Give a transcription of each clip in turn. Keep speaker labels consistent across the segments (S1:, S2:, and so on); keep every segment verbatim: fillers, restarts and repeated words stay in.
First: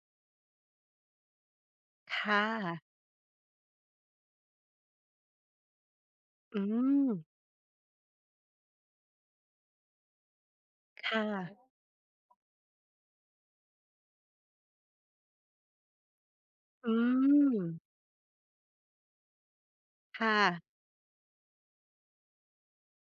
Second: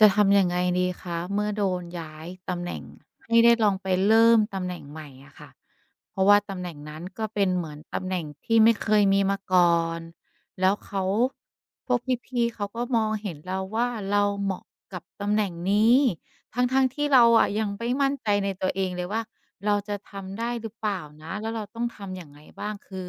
S1: จะทำยังไงดีคะ เมื่อโดน ย้
S2: ค
S1: าย
S2: ่
S1: ตำแหน
S2: ะ
S1: ่งให้ได้ลองไปเริ่มตำแหน่งใหม่อะค่ะ เพราะว่าต
S2: อื
S1: ำแหน่งนั้น ก
S2: ม
S1: ็เป็นเหมือนตำแหน่งที่ไม่เคย มีมาก่อน แล้วเขา
S2: ค่ะ
S1: พวกพี่ ๆ เขาก็มองเห็น เราว่าเราเหมาะกับตำแหน่งนี้ ทั้ง
S2: อื
S1: ๆ ที่เราอะยัง
S2: ม
S1: ไม่มั่นใจในตัวเองเลยว่า เราจะท
S2: ค่
S1: ำ ได้
S2: ะ
S1: หรือเปล่านะ แล้วเราต้องทำยังไงบ้าง คือ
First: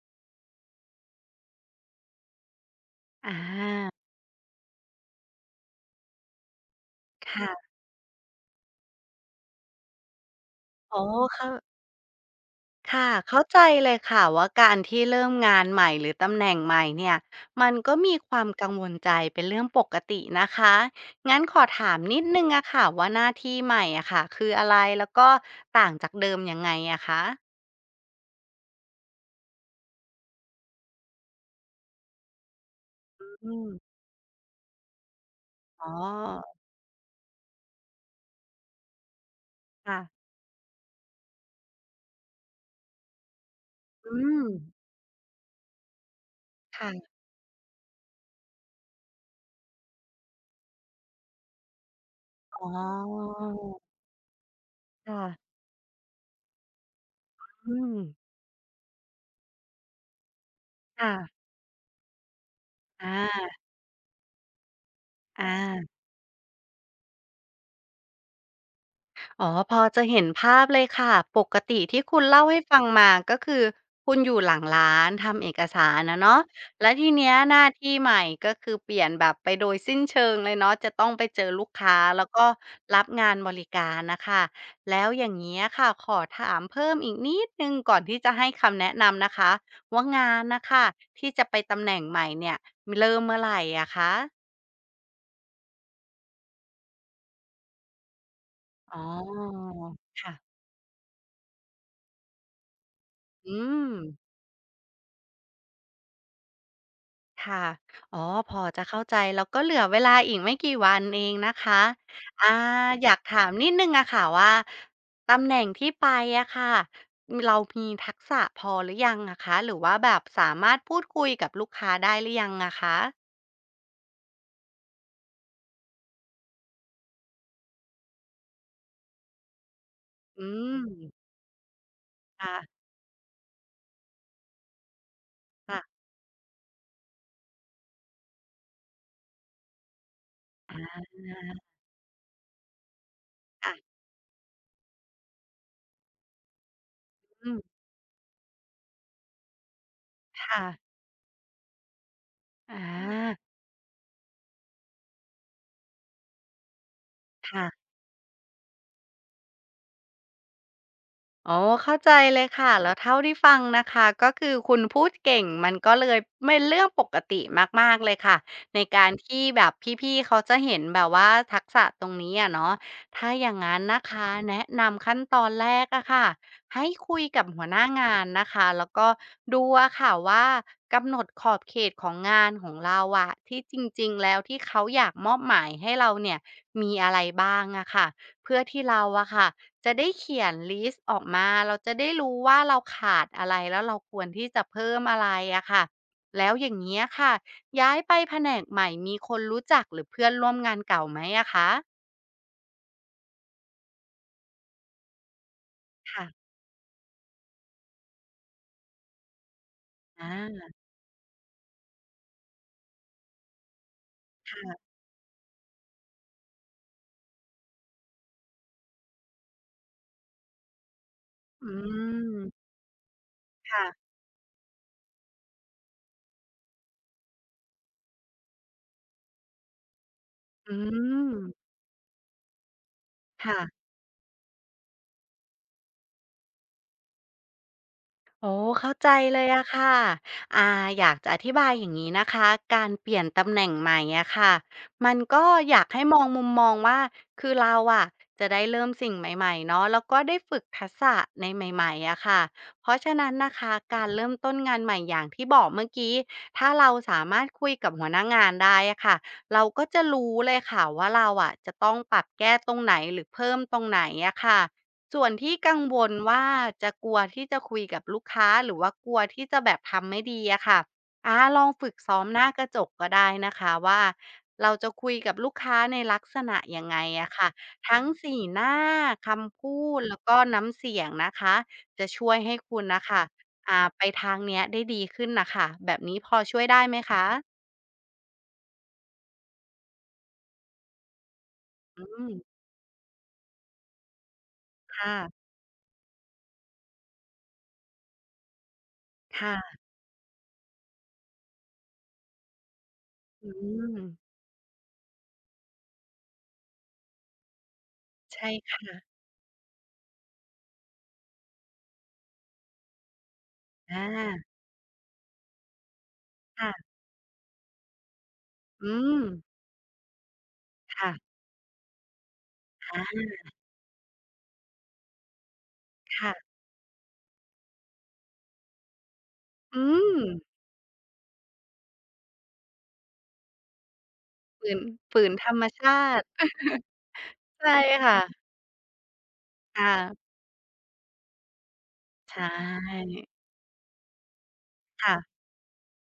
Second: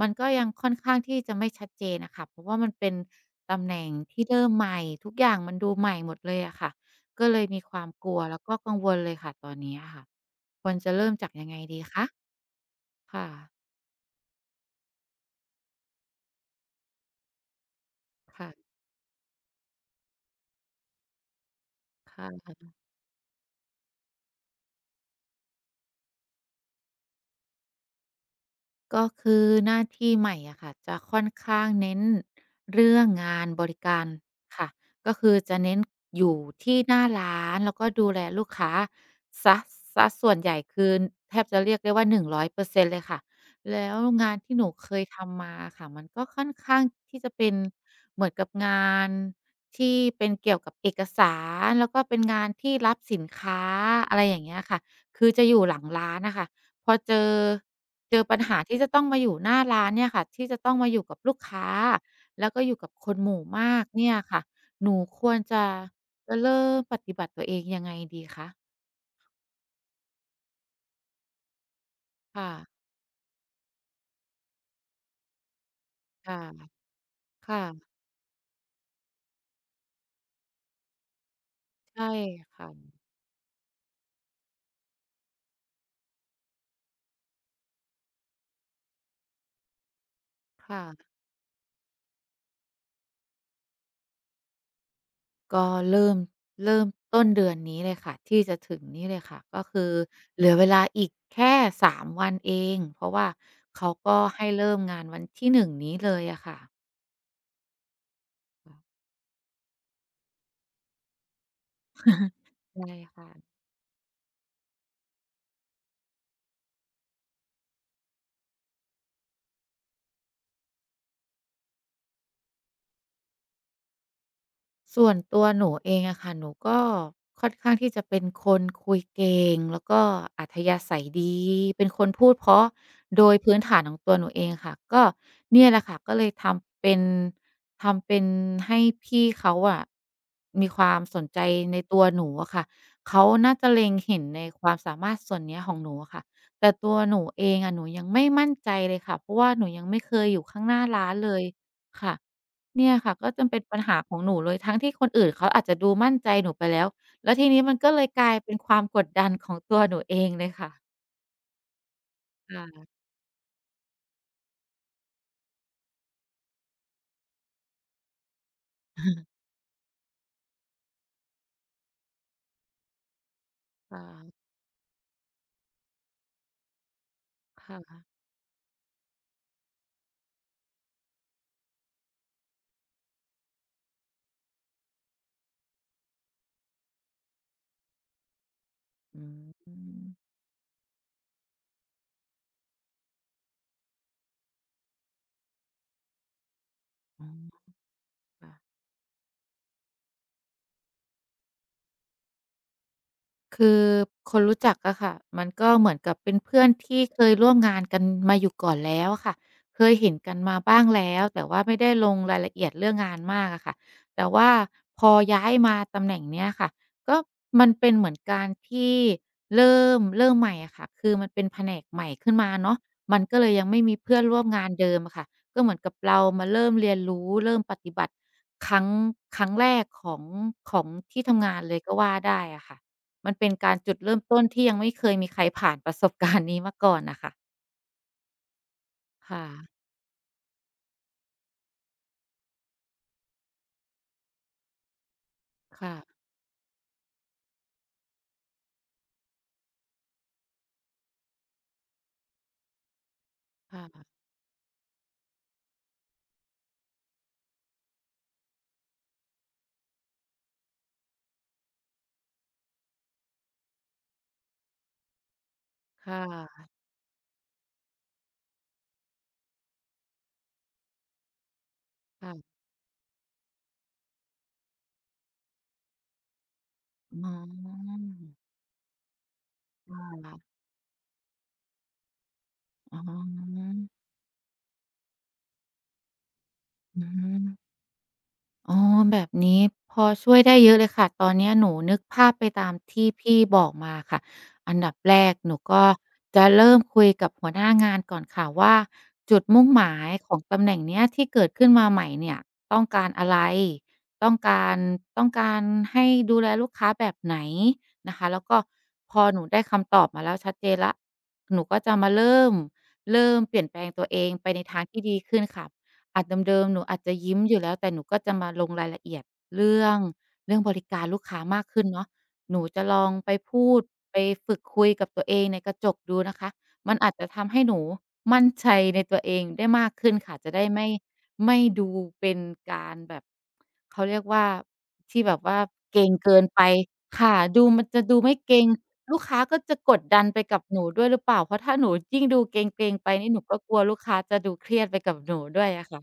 S1: มันก็ยังค่อนข้างที่จะไม่ชัดเจนอะค่ะ เพราะว่ามันเป็น
S2: อ
S1: ตำแหน่
S2: า
S1: งที่เริ่มใหม่ ทุกอย่างมันดูใหม่หมดเลยอะค่ะ ก็
S2: ค
S1: เล
S2: ่
S1: ยม
S2: ะ
S1: ีความกลัว แล้วก็กังวลเลยค่ะตอนนี้อะค่ะ ควรจะ
S2: อ๋
S1: เ
S2: อ
S1: ริ่มจาก
S2: ค
S1: ยั
S2: ่
S1: งไง
S2: ะ
S1: ดีคะ?
S2: ค่ะ
S1: ค่
S2: เข้า
S1: ะ
S2: ใจเลยค่ะ ว่าการที่เริ่มงาน ใหม่หรือตำแหน่งใหม่เนี่ย มันก็มีคว
S1: ค
S2: า
S1: ่
S2: ม
S1: ะ
S2: กังวลใจเป็นเรื่องปกตินะคะ งั้นขอถาม
S1: ค
S2: นิด
S1: ่ะ
S2: หนึ่งอะค่ะว่าหน้าที่ใหม่อะค่ะ คืออะไร? แล้วก็ต่างจากเดิมยังไงอะคะ?
S1: ก็คือ หน้าที่ใหม่อะค่ะ จะค่อนข้างเน้นเรื่องงา
S2: อ
S1: น
S2: ื
S1: บร
S2: ม
S1: ิการค่ะ ก็คือจะเน้น
S2: อ๋อ
S1: อยู่ที่หน้าร้านแล้ว ก็ดูแลลูกค้าเสีย
S2: ค่
S1: เสีย
S2: ะ
S1: ส่วนใหญ่ คือแทบจะเรียกได้ว่า ร้อยเปอร์เซ็นต์ เลยค่ะ แล้ว
S2: อื
S1: งาน
S2: ม
S1: ที่หนูเคยทำมาอะค่ะ มันก็ค่อนข้
S2: ค
S1: าง
S2: ่ะ
S1: ที่จะเป็นเหมือนกับงาน ที่เป็นเกี่ยวกับเอกสาร แล้วก็เป็น งาน
S2: อ๋
S1: ที่รับสินค้า
S2: อ
S1: อะไรอย่างเงี้ยค่ะ
S2: ค่
S1: คือ
S2: ะ
S1: จะอยู่หลังร้านอะค่ะ พอเจอ
S2: อืม
S1: เจอปัญหาที่จะต้องมาอยู่หน้าร้านเนี่ยค่ะ ที่จะต้องมาอย
S2: ค
S1: ู่
S2: ่
S1: กับ
S2: ะ
S1: ลูกค้า แล้วก็อยู่กับ
S2: อ
S1: คนหมู่
S2: า
S1: มากเนี่ยค่ะ หนูควร
S2: อ
S1: จะ
S2: า
S1: จะเริ่มปฏิบัติตัวเองยังไงดีคะ?
S2: อ๋อ พอจะเห็นภาพเลยค่ะ ปกติที่คุณเล
S1: ค
S2: ่า
S1: ่
S2: ให้
S1: ะ
S2: ฟังมาก็คือคุณอยู่หลังร้าน ทำเอกสารอะเ
S1: ค
S2: น
S1: ่
S2: าะ
S1: ะ
S2: แล้วทีเนี้ย
S1: ค
S2: ห
S1: ่
S2: น้า
S1: ะ
S2: ที่ใหม่ ก็คือเปลี่ยนแบบไปโดยสิ้นเชิงเลยเนาะ จะต้องไปเจอลูกค้า
S1: ใช่
S2: แล้วก็
S1: ค่ะ
S2: รับงานบริการน่ะค่ะ แล้วอย่างเงี้ยค่ะ ขอถามเพิ่มอีกนิดหนึ่งก่อนที่จะให้คำแนะนำนะคะ ว่างานน่ะ
S1: ค
S2: ค
S1: ่
S2: ่ะ
S1: ะ
S2: ที่จะไปตำแหน่งใหม่เนี่ย เริ่มเมื่อไรอะคะ?
S1: ก็เริ่ม เริ่มต้นเดือนนี้เลยค่ะ ที่จะถึง
S2: อ
S1: น
S2: ๋อ
S1: ี้เลยค่ะ ก็คือ
S2: ค่
S1: เ
S2: ะ
S1: หลือเวลาอีกแค่ สาม วันเอง เพราะว่า
S2: อื
S1: เขาก็
S2: ม
S1: ให้เริ่มงานวันที่ หนึ่ง นี้เลยอะค่ะ
S2: ค่ะ อ๋อ พอ
S1: ค่
S2: จ
S1: ะ
S2: ะเข้าใจ แล้วก็เหลือเวลาอีกไม่กี่วันเองนะคะ อา
S1: ใช่
S2: อยา
S1: ค
S2: ก
S1: ่
S2: ถ
S1: ะ
S2: ามนิดหนึ่งอะค่ะว่า ตำแหน่งที่ไปอะค่ะ เรามีทักษะพอหรือยังอะคะ? หรือว่าแบบสามารถพูดคุยกับลูกค้าได้หรือยังอะคะ?
S1: ส่วนตัวหนูเองอะค่ะ หนูก็ ค่อนข้างที่จะเป็นคนคุยเก่ง แล้วก็
S2: อื
S1: อัธยาศัย
S2: ม
S1: ดี เป็นคนพูด
S2: ค
S1: เพ
S2: ่
S1: ร
S2: ะ
S1: าะ โดยพื้นฐานของตัวหนูเองค่ะ ก็เนี่ย
S2: ค
S1: แห
S2: ่ะ
S1: ละค่ะ ก็เลยทำเป็น ทำเป็นให้พี่เขาอะ มีค
S2: อ
S1: วามสนใจ
S2: า
S1: ในตัวหนูอะค่ะ เขาน่าจ
S2: ค
S1: ะ
S2: ่ะ
S1: เล็งเห็นในความสามารถส่วนเนี้ยของหนูอะค่ะ แต่ตัวหนูเ
S2: อ
S1: อ
S2: ื
S1: ง
S2: ม
S1: อะ หนูยังไม่มั่นใจเลยค่ะ เพราะว่าหนูยังไม่เคยอยู
S2: ค
S1: ่ข
S2: ่
S1: ้างหน้
S2: ะ
S1: าร้านเลย ค่ะ
S2: อ
S1: เนี่ยค่ะ ก็
S2: า
S1: จะเป็นปัญหาของหนูเลย ทั้งที่คนอื่นเขาอาจจะดูมั่นใจหนูไปแล้ว แล้วที
S2: ค
S1: นี
S2: ่
S1: ้
S2: ะ
S1: มันก็เลยกลายเป็นความกดดันของตัวหนูเองเลยค่ะ
S2: อ๋อ เข้าใจเลย
S1: ค
S2: ค่ะ
S1: ่
S2: แ
S1: ะ
S2: ล้วเท่าที่ฟังนะคะ ก็คือคุณพูดเก่ง มันก็เลยเม็น เรื่องปกติมาก ๆ เลยค่ะ ในการที่แบบพี่ ๆ เขาจะเห็นแบบว่าทักษะตรงนี้อะเนาะ ถ้าอย่างงั้น
S1: ค
S2: น
S1: ่
S2: ะคะ
S1: ะ
S2: แนะนำขั้นตอนแรกอะค่ะ ให้คุยกับหัว
S1: ค่
S2: หน้า
S1: ะ
S2: ง
S1: ๆ
S2: านนะคะ แล้วก็ดูอะค่ะว่า กำหนดขอบเขตของงานของเราอะ ที่จริง ๆ แล้วที่เขาอยากมอบหมายให้เราเนี่ย มีอะไรบ้างอะค่ะ เพื่อที่เรา
S1: อ
S2: อ
S1: ื
S2: ะค่
S1: อ
S2: ะ
S1: ฮ
S2: จะได้
S1: ึ
S2: เขียนลิสต์ออกมา เราจะได้รู้ว่าเราขาดอะไร แล้วเราควรที่จะเพิ่มอะไรอะค่ะ แล้วอย่างเงี้ยค
S1: อื
S2: ่
S1: อ
S2: ะ
S1: ฮึ
S2: ย้ายไปแผ
S1: ค
S2: น
S1: ่ะ
S2: กใหม่มีคนรู้จัก หรือเพื่อนร่วมงานเก่าไหมอะคะ?
S1: คือ คนรู้จักอะค่ะ มันก็เหมือนกั
S2: ค
S1: บ
S2: ่
S1: เ
S2: ะ
S1: ป็นเพื่อนที่เคยร่วมงานกันมาอยู่ก่อนแล้วอะค่ะ เคยเห็น
S2: อ
S1: กันมา
S2: า
S1: บ้าง แล้ว แต่ว่าไม่ได้ลงรายละเอียดเรื่องงานมากอะค่ะ แต่ว่า
S2: ค่ะ
S1: พอย้ายมาตำแหน่งเนี้ยค่ะ ก็มันเป็นเหมือนการที่ เริ่ม- เริ่มใหม่อะค่ะ คือมันเป็นแผ
S2: อื
S1: นกใหม่ขึ้นม
S2: ม
S1: าเนาะ มันก็เลยยัง
S2: ค
S1: ไม
S2: ่
S1: ่
S2: ะ
S1: มีเพื่อนร่วมงานเดิมอะค่ะ ก็เหมือนกับเรามาเริ่มเรียนรู้ เริ่มปฏิบัติ ครั้ง ครั้งแรกของ
S2: อื
S1: ของที่ทำง
S2: ม
S1: านเลยก็ว่าได้อะค่ะ มันเป
S2: ค
S1: ็
S2: ่
S1: นก
S2: ะ
S1: ารจุดเริ่มต้นที่ยังไม่เคยมีใครผ่านประสบ การณ์ นี้มาก่อนน่ะค่ะ
S2: อ๋อ เข้าใจ
S1: ค
S2: เ
S1: ่
S2: ลยอะ
S1: ะ
S2: ค่ะ อ่า อยากจะอธิบายอย่างงี้นะคะ การเปลี่ยนตำแหน่งใหม่อะค่ะ มันก็อย
S1: ค
S2: าก
S1: ่
S2: ให
S1: ะ
S2: ้มองมุมมองว่า คือเราอะ จะได้เริ่มสิ่งใหม่ ๆ เนาะ แล้วก็ได้ฝึกทักษะในใหม่ ๆ อะค่ะ เพราะฉะนั้นนะคะ
S1: ค่
S2: กา
S1: ะ
S2: รเริ่ม ต้นงานใหม่อย่างที่บอกเมื่อกี้ ถ้าเราสามารถคุยกับหัวหน้างานได้อะค่ะ เราก็จะรู้เลยค่ะว่าเราอะ จะต้องปรับแก้ตรงไหนหรือเพิ่มตรงไหนอะค่ะ ส่วนที่กังว
S1: ค
S2: ล
S1: ่
S2: ว่า
S1: ะ
S2: จะกลัวที่จะคุยกับลูกค้า หรือว่ากลัวที่จะแบบทำไม่ดีอะค่ะ อา ลองฝึกซ้อ
S1: ค
S2: ม
S1: ่
S2: ห
S1: ะ
S2: น้ากระจกก็ได้นะคะว่า เราจะคุยกับลูกค้าในลักษณะยังไง
S1: อื
S2: อะคะ ทั้งส
S1: ม
S2: ี หน้า คำพู
S1: อะ
S2: ด แล้ว
S1: ฮ
S2: ก็
S1: ะ
S2: น้ำเสียงนะคะ จะช่วยให้คุณ
S1: อ๋
S2: น่ะ
S1: อ
S2: ค่ะ อ่า ไปทางเนี้ยได้ดีขึ้นน่ะค่ะ แบบนี้พอช่วยได้ไหม
S1: อื
S2: คะ?
S1: อ อ๋อ แบบนี้พอช่วยได้เยอะเลยค่ะ ตอนเนี้ยหนูนึ
S2: อ
S1: ก
S2: ื
S1: ภาพ
S2: ม
S1: ไปตามที่พี่บอกมาค่ะ อันดับ
S2: ค่
S1: แร
S2: ะ
S1: ก หนูก็จะเริ่มคุยกับหัวหน้า งานก่อนค่ะว่า จุ
S2: ค
S1: ด
S2: ่
S1: มุ่ง
S2: ะ
S1: หมายของตำแหน่งเนี้ย ที่เกิดขึ้นมาใหม่เนี่ยต้องการอะไร?
S2: อืม
S1: ต้องการ ต้องการให้ดูแลลูกค้าแบบไหนนะคะ? แ
S2: ใ
S1: ล
S2: ช
S1: ้ว
S2: ่
S1: ก็
S2: ค่ะ
S1: พอหนูได้คำตอบมาแล้วชัดเจนแล้ว หนูก็จะมาเริ่ม เริ่มเปลี่ยนแปลง
S2: อ
S1: ตัวเอง
S2: า
S1: ไปในทางที่ดีขึ้นค่ะ อาจเด
S2: ค
S1: ิม
S2: ่
S1: ๆ ห
S2: ะ
S1: นูอาจจะยิ้มอยู่แล้ว แต่หนูก็จะมาลงร
S2: อื
S1: ายละเอียด
S2: ม
S1: เรื่อง เรื่องบริก
S2: ค
S1: าร
S2: ่
S1: ล
S2: ะ
S1: ูกค้ามากขึ้นเนาะ หนูจะล
S2: อ
S1: องไป
S2: า
S1: พูด ไป ฝึกคุยกับตัวเองในกระจกดู
S2: ค่
S1: นะ
S2: ะ
S1: คะ มันอาจจะทำให้หนูมั่นใจในตัวเองได้
S2: อื
S1: มากขึ้นค่ะ
S2: ม
S1: จะได้ไม่ ไม่ดูเป็นการแบบ เขาเรียกว่า
S2: ฝืน
S1: ท
S2: ฝ
S1: ี
S2: ื
S1: ่แ
S2: น
S1: บบ
S2: ธ
S1: ว
S2: ร
S1: ่า
S2: รม ชา
S1: เกร็ง
S2: ติ
S1: เกินไปค่ะ ด
S2: ใช
S1: ู
S2: ่
S1: มันจะ
S2: ค่
S1: ดูไม
S2: ะ
S1: ่เกร็ง ลูกค้าก็จะ
S2: ค่
S1: กด
S2: ะ
S1: ดันไปกับหนูด้วยหรือเปล่า? เพราะถ้าหนูยิ่ง
S2: ใช
S1: ดูเกร็ง ๆ ไปน
S2: ่
S1: ี่ หนูก็กลัวลูกค้าจะดูเครียดไป
S2: ค
S1: ก
S2: ่
S1: ับ
S2: ะ
S1: หนูด้วยอะค่ะ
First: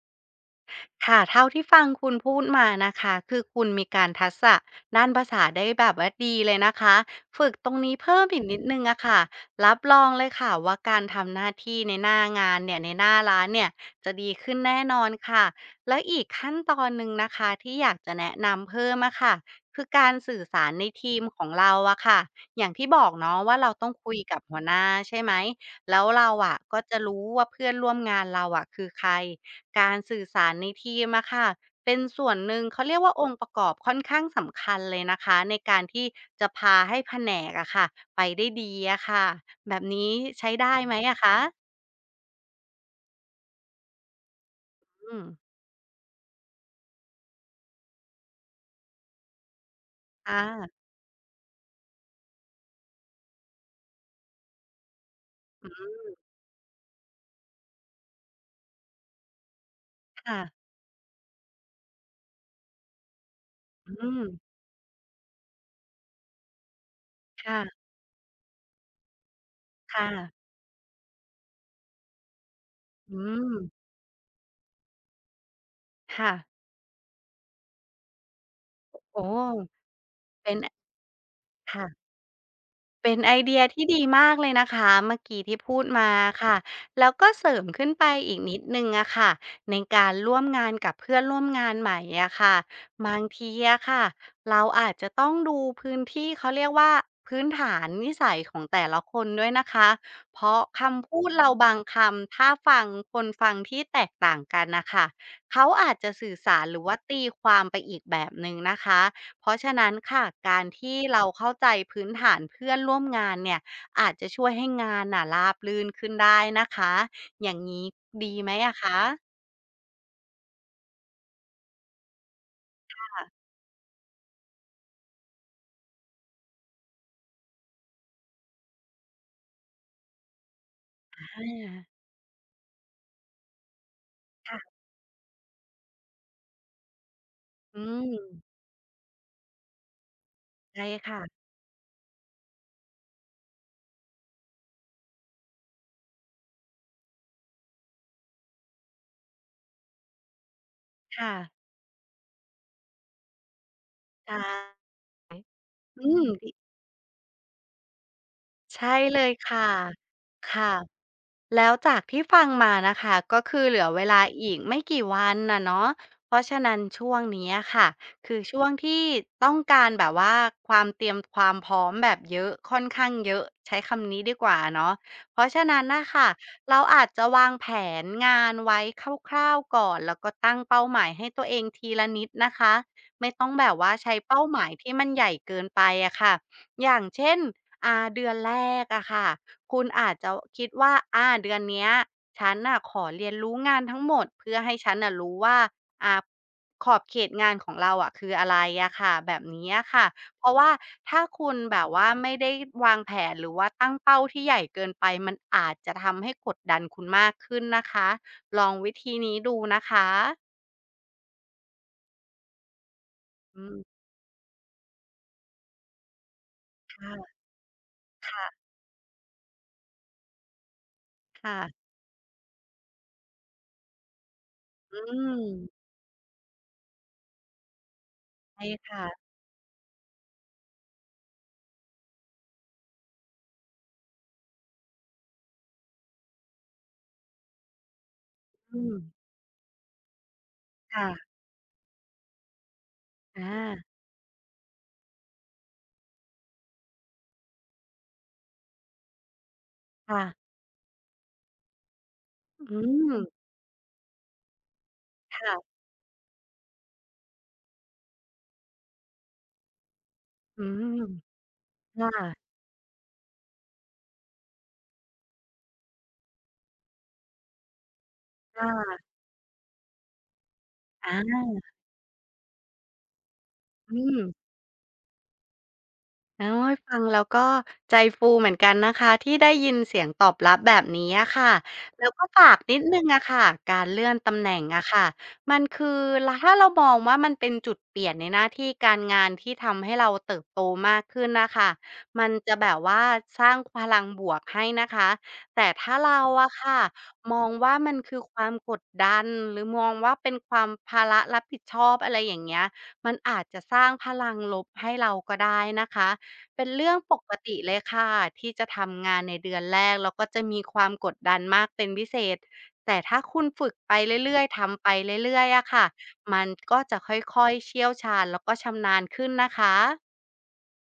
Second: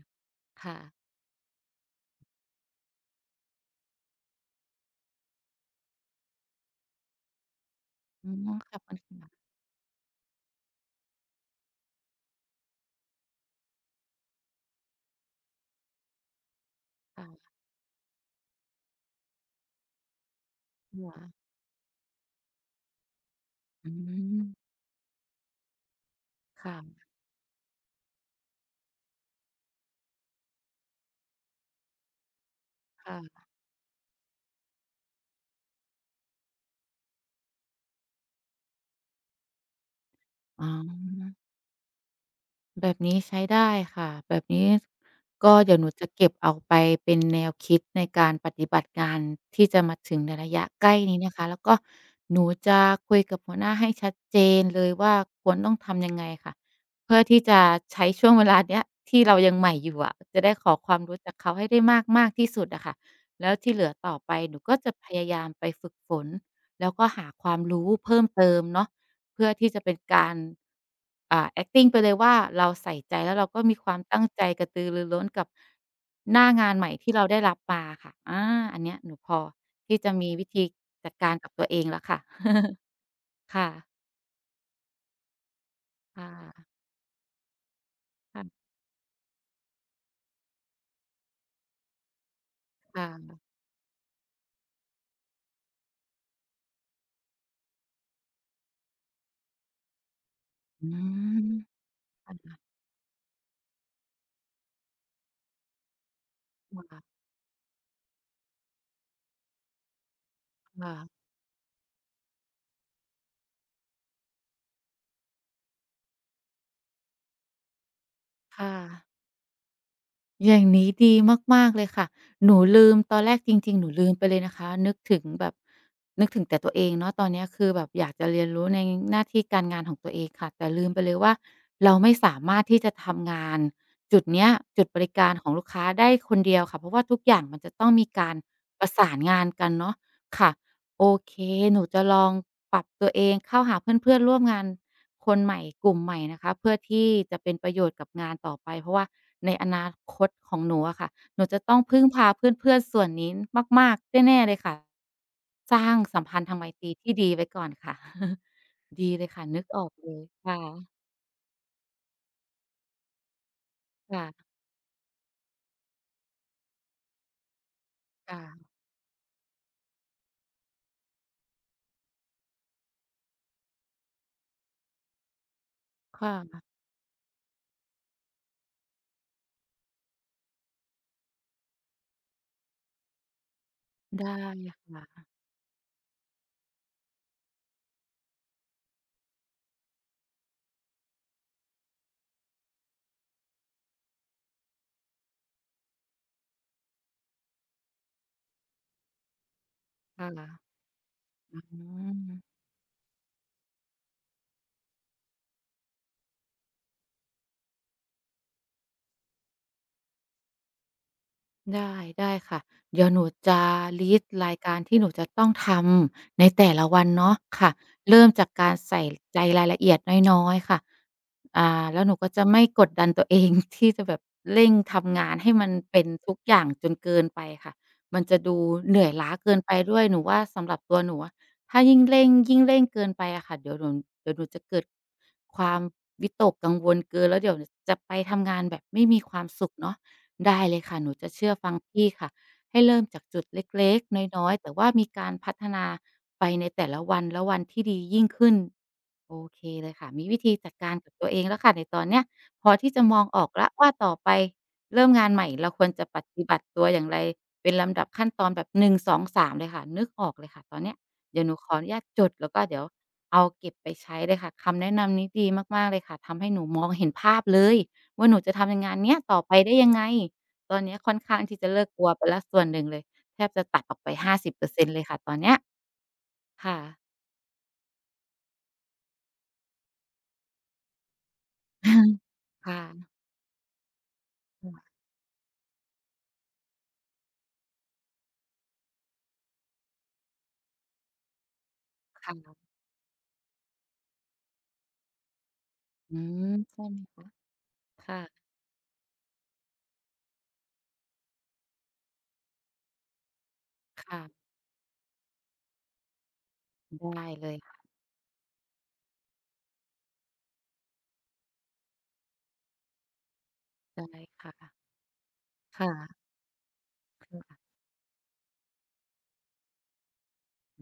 S1: ค่ะ
S2: ค่ะ เท่าที่ฟังคุณพูดมานะคะ คือคุณมีการทักษะด้านภาษาได้แบบว่าดีเลยนะคะ ฝึกตรงนี้เพิ่ม
S1: อื
S2: อีก
S1: ม
S2: นิดหนึ่งอะค่ะ รับรองเลยค่ะว่า การทำหน้าที่ในหน้างานเนี่ย ในหน้าร้านเนี่ย จะดีขึ้นแน่นอนค่ะ และอีกขั้นตอนหนึ่ง
S1: ค่
S2: นะ
S1: ะ
S2: คะ ที่อยากจะแนะนำเพิ่มอะค่ะ คือการสื่อสารในทีมของเราอะค่ะ อย่างที่บอกเนาะว่า เราต
S1: อ
S2: ้
S1: ื
S2: องคุยกับห
S1: ม
S2: ัวหน้า ใช่ไหม แล้วเราอะ
S1: ค่
S2: ก็จะ
S1: ะ
S2: รู้ว่าเพื่อนร่วมงานเราอะคือใคร การสื่อสารในทีมอะค่ะเป็นส่วนหนึ่ง เขาเรียกว
S1: ค
S2: ่
S1: ่
S2: าองค์ป
S1: ะ
S2: ระกอบค่อนข้างสำคัญเลยนะคะ ในการที่จะพาให้แผนกอะค่ะ ไปได้ดีอะค่ะ แบบนี้ใช้
S1: อ
S2: ไ
S1: ๋
S2: ด้ไหมอะค
S1: อ
S2: ะ?
S1: แบบนี้ ใช้ได้ค่ะ แบบนี้ ส
S2: อืม
S1: ก็เดี๋ยวหนูจะเก็บเอาไปเป็นแนวคิดในการปฏิบัติงานที่จะมาถึงใ
S2: ค
S1: นระย
S2: ่
S1: ะ
S2: ะ
S1: ใกล้นี้นะคะ แล้วก็หนูจะคุยกับหัวหน้าให้ชัดเจนเลยว่า ควร
S2: อ
S1: ต
S2: ื
S1: ้องทำยั
S2: ม
S1: งไงค่ะ เพื่อที่จะใช้ช่วงเวลาเนี้ย ที่เรายังใหม่อยู่อะ
S2: ค่
S1: จะ
S2: ะ
S1: ได้ขอความรู้จากเขาให้ได้มาก ๆ ที่สุดอะคะ แล้วที่เหลื
S2: อ
S1: อ
S2: ื
S1: ต่อไป
S2: ม
S1: หนูก็จะพยายามไปฝึกฝน แล้วก็หาค
S2: ค
S1: ว
S2: ่
S1: าม
S2: ะ
S1: รู้เพิ่มเติมเนาะ เพื่อที่จะเป็
S2: ค
S1: น
S2: ่
S1: ก
S2: ะ
S1: าร อ่า แอกติง ไปเลยว่า เราใส่
S2: อ
S1: ใ
S2: ื
S1: จ แล้วเราก็
S2: ม
S1: มีความตั้งใจกระตือรือร้นกับ
S2: ค่ะ
S1: หน้างานใหม่ที่เราได้รับมาค่ะ อา อันเนี้ยหน
S2: โ
S1: ู
S2: อ้
S1: พอที่จะมีว
S2: เป
S1: ิ
S2: ็น
S1: ธี
S2: อ
S1: จัดการกับตัว
S2: ค
S1: เอ
S2: ่
S1: งแ
S2: ะ
S1: ล้วค่ะ
S2: เป็นไอเดี
S1: ค
S2: ย
S1: ่
S2: ท
S1: ะ
S2: ี่ดีมากเลยนะคะ เมื่อกี้ที่พูดมา
S1: ค่
S2: อะคะ
S1: ะ
S2: แล้วก็เสริมขึ้นไปอี
S1: ค
S2: ก
S1: ่ะ
S2: นิดหนึ่งอะคะ ในการร่วมงานกับเพื่อนร่วมงานใหม่อะคะ
S1: ค่
S2: บาง
S1: ะ
S2: ทีอะคะเราอาจจะต้องดูพื้นที่ เขาเรียกว่า พื้นฐานนิสัยของแต่ละคนด้วยนะคะ เพราะค
S1: อื
S2: ำพูด เร
S1: ม
S2: าบางค
S1: ค่
S2: ำ ถ้า
S1: ะ ๆ
S2: ฟังคนฟังที่แตกต่างกันน่ะค่ะ เขาอาจจะสื่อสาร หร
S1: ค
S2: ือว่า
S1: ่ะ
S2: ตีความไปอีกแบบหนึ่งนะคะ เพราะฉะนั้นค่ะ การท
S1: ค่
S2: ี่
S1: ะ
S2: เรา เข้าใจพื้นฐานเพื่อนร่วมงานเนี่ย อาจจะช่วยให้งานน่ะ ราบรื่นขึ้นได้นะคะ อย่างงี้ดีไหม
S1: ค่
S2: อะค
S1: ะ
S2: ะ?
S1: อย่างนี้ดีมาก ๆ เลยค่ะ หนูลื
S2: ค
S1: ม
S2: ่
S1: ตอน
S2: ะ
S1: แรกจริง ๆ หนูลืมไปเลยนะคะ นึกถึงแบบ นึกถึงแต่ตัวเองเนาะ ตอนเนี้ยคือแบบอยากจะเรียนรู้ในหน้าที่การงานของตัวเองค่ะ แต่ลืมไปเลยว่า เ
S2: อา
S1: ราไม่สามารถที่จะทำงาน จุดเนี้ย
S2: ค่ะ
S1: จุดบริการของลูกค้าได้คนเดียวค่ะ เพราะว่าทุกอย่างมันจะ
S2: อื
S1: ต้องมีการ
S2: ม
S1: ประสานงานกันเนาะ ค่ะ
S2: ใช่
S1: โอ
S2: ค่ะ
S1: เค หนูจะลองปรับตัวเองเข้าหาเพื่อน ๆ ร่วมงาน คนใหม่ กลุ่มใหม่นะคะ เพื่อที่ จะเป็นประโยชน์กับงานต่อไป เพราะว่า ในอนาคตของหนูอะค่ะ
S2: ค่
S1: หนู
S2: ะ
S1: จะต้องพึ่งพาเพื่อน ๆ ส่วนนี้มาก ๆ
S2: ค
S1: แน
S2: ่ะ
S1: ่ ๆ เลยค่ะ สร้าง
S2: อื
S1: สัม
S2: ม
S1: พัน
S2: ท
S1: ธ
S2: ี
S1: ์ท
S2: ่
S1: างไมตรีที่ดีไว้ก่อนค่ะ
S2: ใช่
S1: ดี
S2: เล
S1: เล
S2: ย
S1: ยค่ะ
S2: ค
S1: น
S2: ่
S1: ึ
S2: ะ
S1: กออกเลยค่
S2: ค่ะ
S1: ะ
S2: แล้วจากที่ฟังมานะคะ ก็คือเหลือเวล
S1: ค่
S2: า
S1: ะ
S2: อีกไม่กี่วันอะเนาะ เพราะฉะนั้นช่วงนี้อะค่ะ ค
S1: ค
S2: ื
S1: ่
S2: อช
S1: ะ
S2: ่วงที่ ต้องการแบบว่า ความเตรียมความพร้อมแบบเยอะ ค่อนข้างเยอะ ใช้คำนี้ดีกว่าเนาะ เพราะฉะนั้นน่ะค
S1: ค
S2: ่ะ
S1: ่ะ
S2: เราอาจจะวางแผนงานไว้คร่าว ๆ ก่อน แล้วก็ตั้งเป้าหมายให้ตัวเองทีละนิดนะคะ ไม่ต้องแบบว่าใช้
S1: ได้
S2: เป้าหมายที่
S1: ค
S2: มันใ
S1: ่ะ
S2: หญ่เกินไปอะค่ะ อย่างเช่น อ่า เดือนแรกอะค่ะ คุณอาจจะคิดว่า อา เดือนเนี้ยฉันน่ะขอเรียนรู้งานทั้งหมดเพื่อให้ฉันน่ะรู้ว่า อา ขอบเขตงานของเราอะคืออะไรอะค่ะ แบบนี้อะค่ะ
S1: ค่ะ
S2: เพราะว่าถ้าคุ
S1: อ
S2: ณ
S1: ื้อฮ
S2: แบ
S1: ื
S2: บว่าไม่
S1: อ
S2: ได้วางแผนหรือว่าตั้งเป้าที่ใหญ่เกินไป มันอาจจะทำให้กดดันคุณมากขึ้นนะคะ ลองวิธีนี้ดูนะคะ
S1: ได้ ได้ค่ะ เดี๋ยวหนูจ
S2: อ
S1: ะ
S2: ืม
S1: ลิสต์รายการที่หนูจะ ต้องทำในแต่ละ
S2: ค
S1: วั
S2: ่
S1: น
S2: ะ
S1: เนาะ ค่ะ เริ่ม
S2: ค่
S1: จา
S2: ะ
S1: กการใส่ใจรายละเอียดน้อย ๆ ค่ะ
S2: ค่
S1: อ
S2: ะ
S1: ่า แล้วหนูก็จะไม่กดดันตัวเอง ที่จะแบบเร่ง
S2: อ
S1: ท
S2: ื
S1: ำงานให้ม
S2: ม
S1: ันเป็นทุกอย่างจนเกินไปค่ะ มันจะดู
S2: ใช่ค
S1: เห
S2: ่
S1: นื่อย
S2: ะ
S1: ล้าเกินไปด้วย หนูว่าสำหรับตัวหนูอะ ถ้ายิ่งเร่ง ยิ่งเร่งเกินไปอะค่ะ เดี๋ยวหนู เดี๋ยวหนูจะเกิดความวิตกกังวลเกิน แล้วเดี๋ยวจะไปทำงาน
S2: อ
S1: แ
S2: ื
S1: บบไม่
S2: ม
S1: มีความสุขเนาะ ได้เลยค
S2: ค
S1: ่ะ
S2: ่
S1: หนูจ
S2: ะ
S1: ะเชื่อฟังพี่ค่ะ ให้เริ่มจากจ
S2: อ
S1: ุดเ
S2: า
S1: ล็ก ๆ น้อย ๆ แต่ว่ามีการพัฒนาไปในแต่ละวัน และวันที่ดียิ่งขึ้น โอเคเลยค่ะ
S2: ค่
S1: มี
S2: ะ
S1: วิธีจัดการกับตัวเองแล้วค่ะ ในตอนเนี้ย พ
S2: อ
S1: อ
S2: ื
S1: ที่จะมอง
S2: ม
S1: ออกแล้วว่าต่อไปเริ่มงาน
S2: ค
S1: ใหม่
S2: ่ะ
S1: เราควรจะปฏิบัติตัวอย่างไร เป็นลำดับขั้นตอนแบบ หนึ่งสองสาม เลยค่ะ นึกออกเลยค
S2: อ
S1: ่
S2: ื
S1: ะตอน
S2: ม
S1: เนี้ย เดี๋ยวหนูขออนุญา
S2: ค
S1: ต
S2: ่
S1: จด
S2: ะ
S1: แล้วก็เดี๋ยวเอาเก็บไปใช้เลยค่ะ คำแนะนำนี้ดีมาก ๆ เลยค่ะ ทำให้หนูมองเห็นภาพเลยว่า หนูจะ
S2: ค
S1: ท
S2: ่
S1: ำในงา
S2: ะ
S1: นเนี้ยต่อไปได้ยังไง ตอนเนี้ยค
S2: อ
S1: ่อนข้างที่จะ
S2: า
S1: เลิกกลัวไปแล้วส่วนหนึ่งเลย แทบจะตัด
S2: อ
S1: อ
S2: ื
S1: อกไป
S2: ม
S1: ห้าสิบเปอร์เซ็นต์ เลยค่ะตอนเนี้ย
S2: โอ๊
S1: ค
S2: ย
S1: ่
S2: ฟั
S1: ะ
S2: งแล้วก็ใจฟูเหมือนกันนะคะ ที่ได้ยินเสียงตอบรับแบบนี้อะค่ะ แล้วก็ฝาก
S1: ค
S2: น
S1: ่
S2: ิดหนึ่ง
S1: ะ
S2: อะค่ะ การเลื่อนตำแหน่งอะค่ะ มันคือ ร ถ้าเรามองว่า มันเป็นจุดเปลี่ยนในหน้าที่การงาน ที่ทำให้เราเติบโตมากขึ้นน่ะค่ะ มั
S1: ค
S2: น
S1: ่
S2: จะ
S1: ะ
S2: แบบว่าสร้างพลังบวกให้นะคะ แต่ถ้าเร
S1: อื
S2: าอ
S1: ม
S2: ะค่
S1: ใช
S2: ะ
S1: ่ค่ะ
S2: มองว่ามัน
S1: ค
S2: ค
S1: ่
S2: ือ
S1: ะ
S2: ความกดดัน หรือมองว่าเป็นความ ภาระรับผิดชอบ อะไรอย่างเงี้ย มันอาจจะสร้างพ
S1: ค่
S2: ล
S1: ะ
S2: ังลบให้เราก็ได้นะคะ เป็นเรื่องป
S1: ได้
S2: ก
S1: เล
S2: ติ
S1: ย
S2: เลยค่ะ ที่จะทำงานในเดือนแรก แล้วก็จะมีความกดดันมากเป็นพิเศษ แต่ถ้าคุณฝึกไป
S1: ได้
S2: เรื่อ
S1: ค
S2: ย
S1: ่
S2: ๆ ท
S1: ะ
S2: ำไปเรื่อย ๆ อะค
S1: ค
S2: ่ะ
S1: ่ะ
S2: มันก็จะค่อย ๆ เชี่ยวชาญ แล้วก็ชำนาญขึ้นนะคะ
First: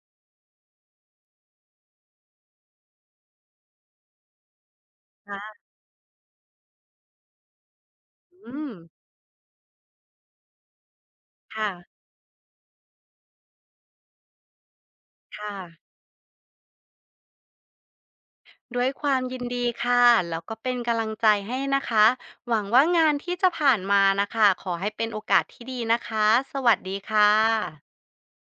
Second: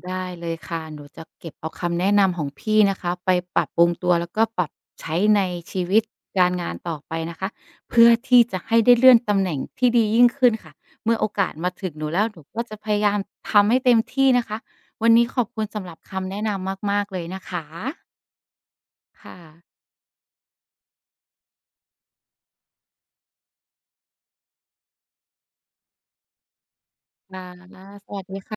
S1: ได้เลยค่ะ หนูจะเก็บเอาคำแนะนำของพี่นะคะ ไปปรับปรุงตัว แล้วก็ปรับใช้
S2: ค่
S1: ใน
S2: ะ
S1: ชีวิตการงานต่อไปนะคะ เพื่อที่
S2: อื
S1: จะให้
S2: ม
S1: ได้เลื่อนตำแหน่งที่ดียิ่งขึ้นค่ะ เมื่อโอกาส
S2: ค่
S1: มาถ
S2: ะ
S1: ึงหนูแล้ว หนูก็จะพยายามทำให้เต็มที่นะคะ วันนี้ข
S2: ค
S1: อบ
S2: ่
S1: คุณ
S2: ะ
S1: สำหรับคำแนะนำมาก ๆ เลยนะคะ
S2: ด้วยความ
S1: ค่
S2: ยิน
S1: ะ
S2: ดีค่ะ แล้วก็เป็นกะลังใจ ให้นะคะ หวังว่างานที่จะผ่านมาน่ะค่ะ ขอให้เป็นโอกาสที่ดีนะคะ สวัสดีค่
S1: ค่ะ
S2: ะ
S1: สวัสดีค่ะ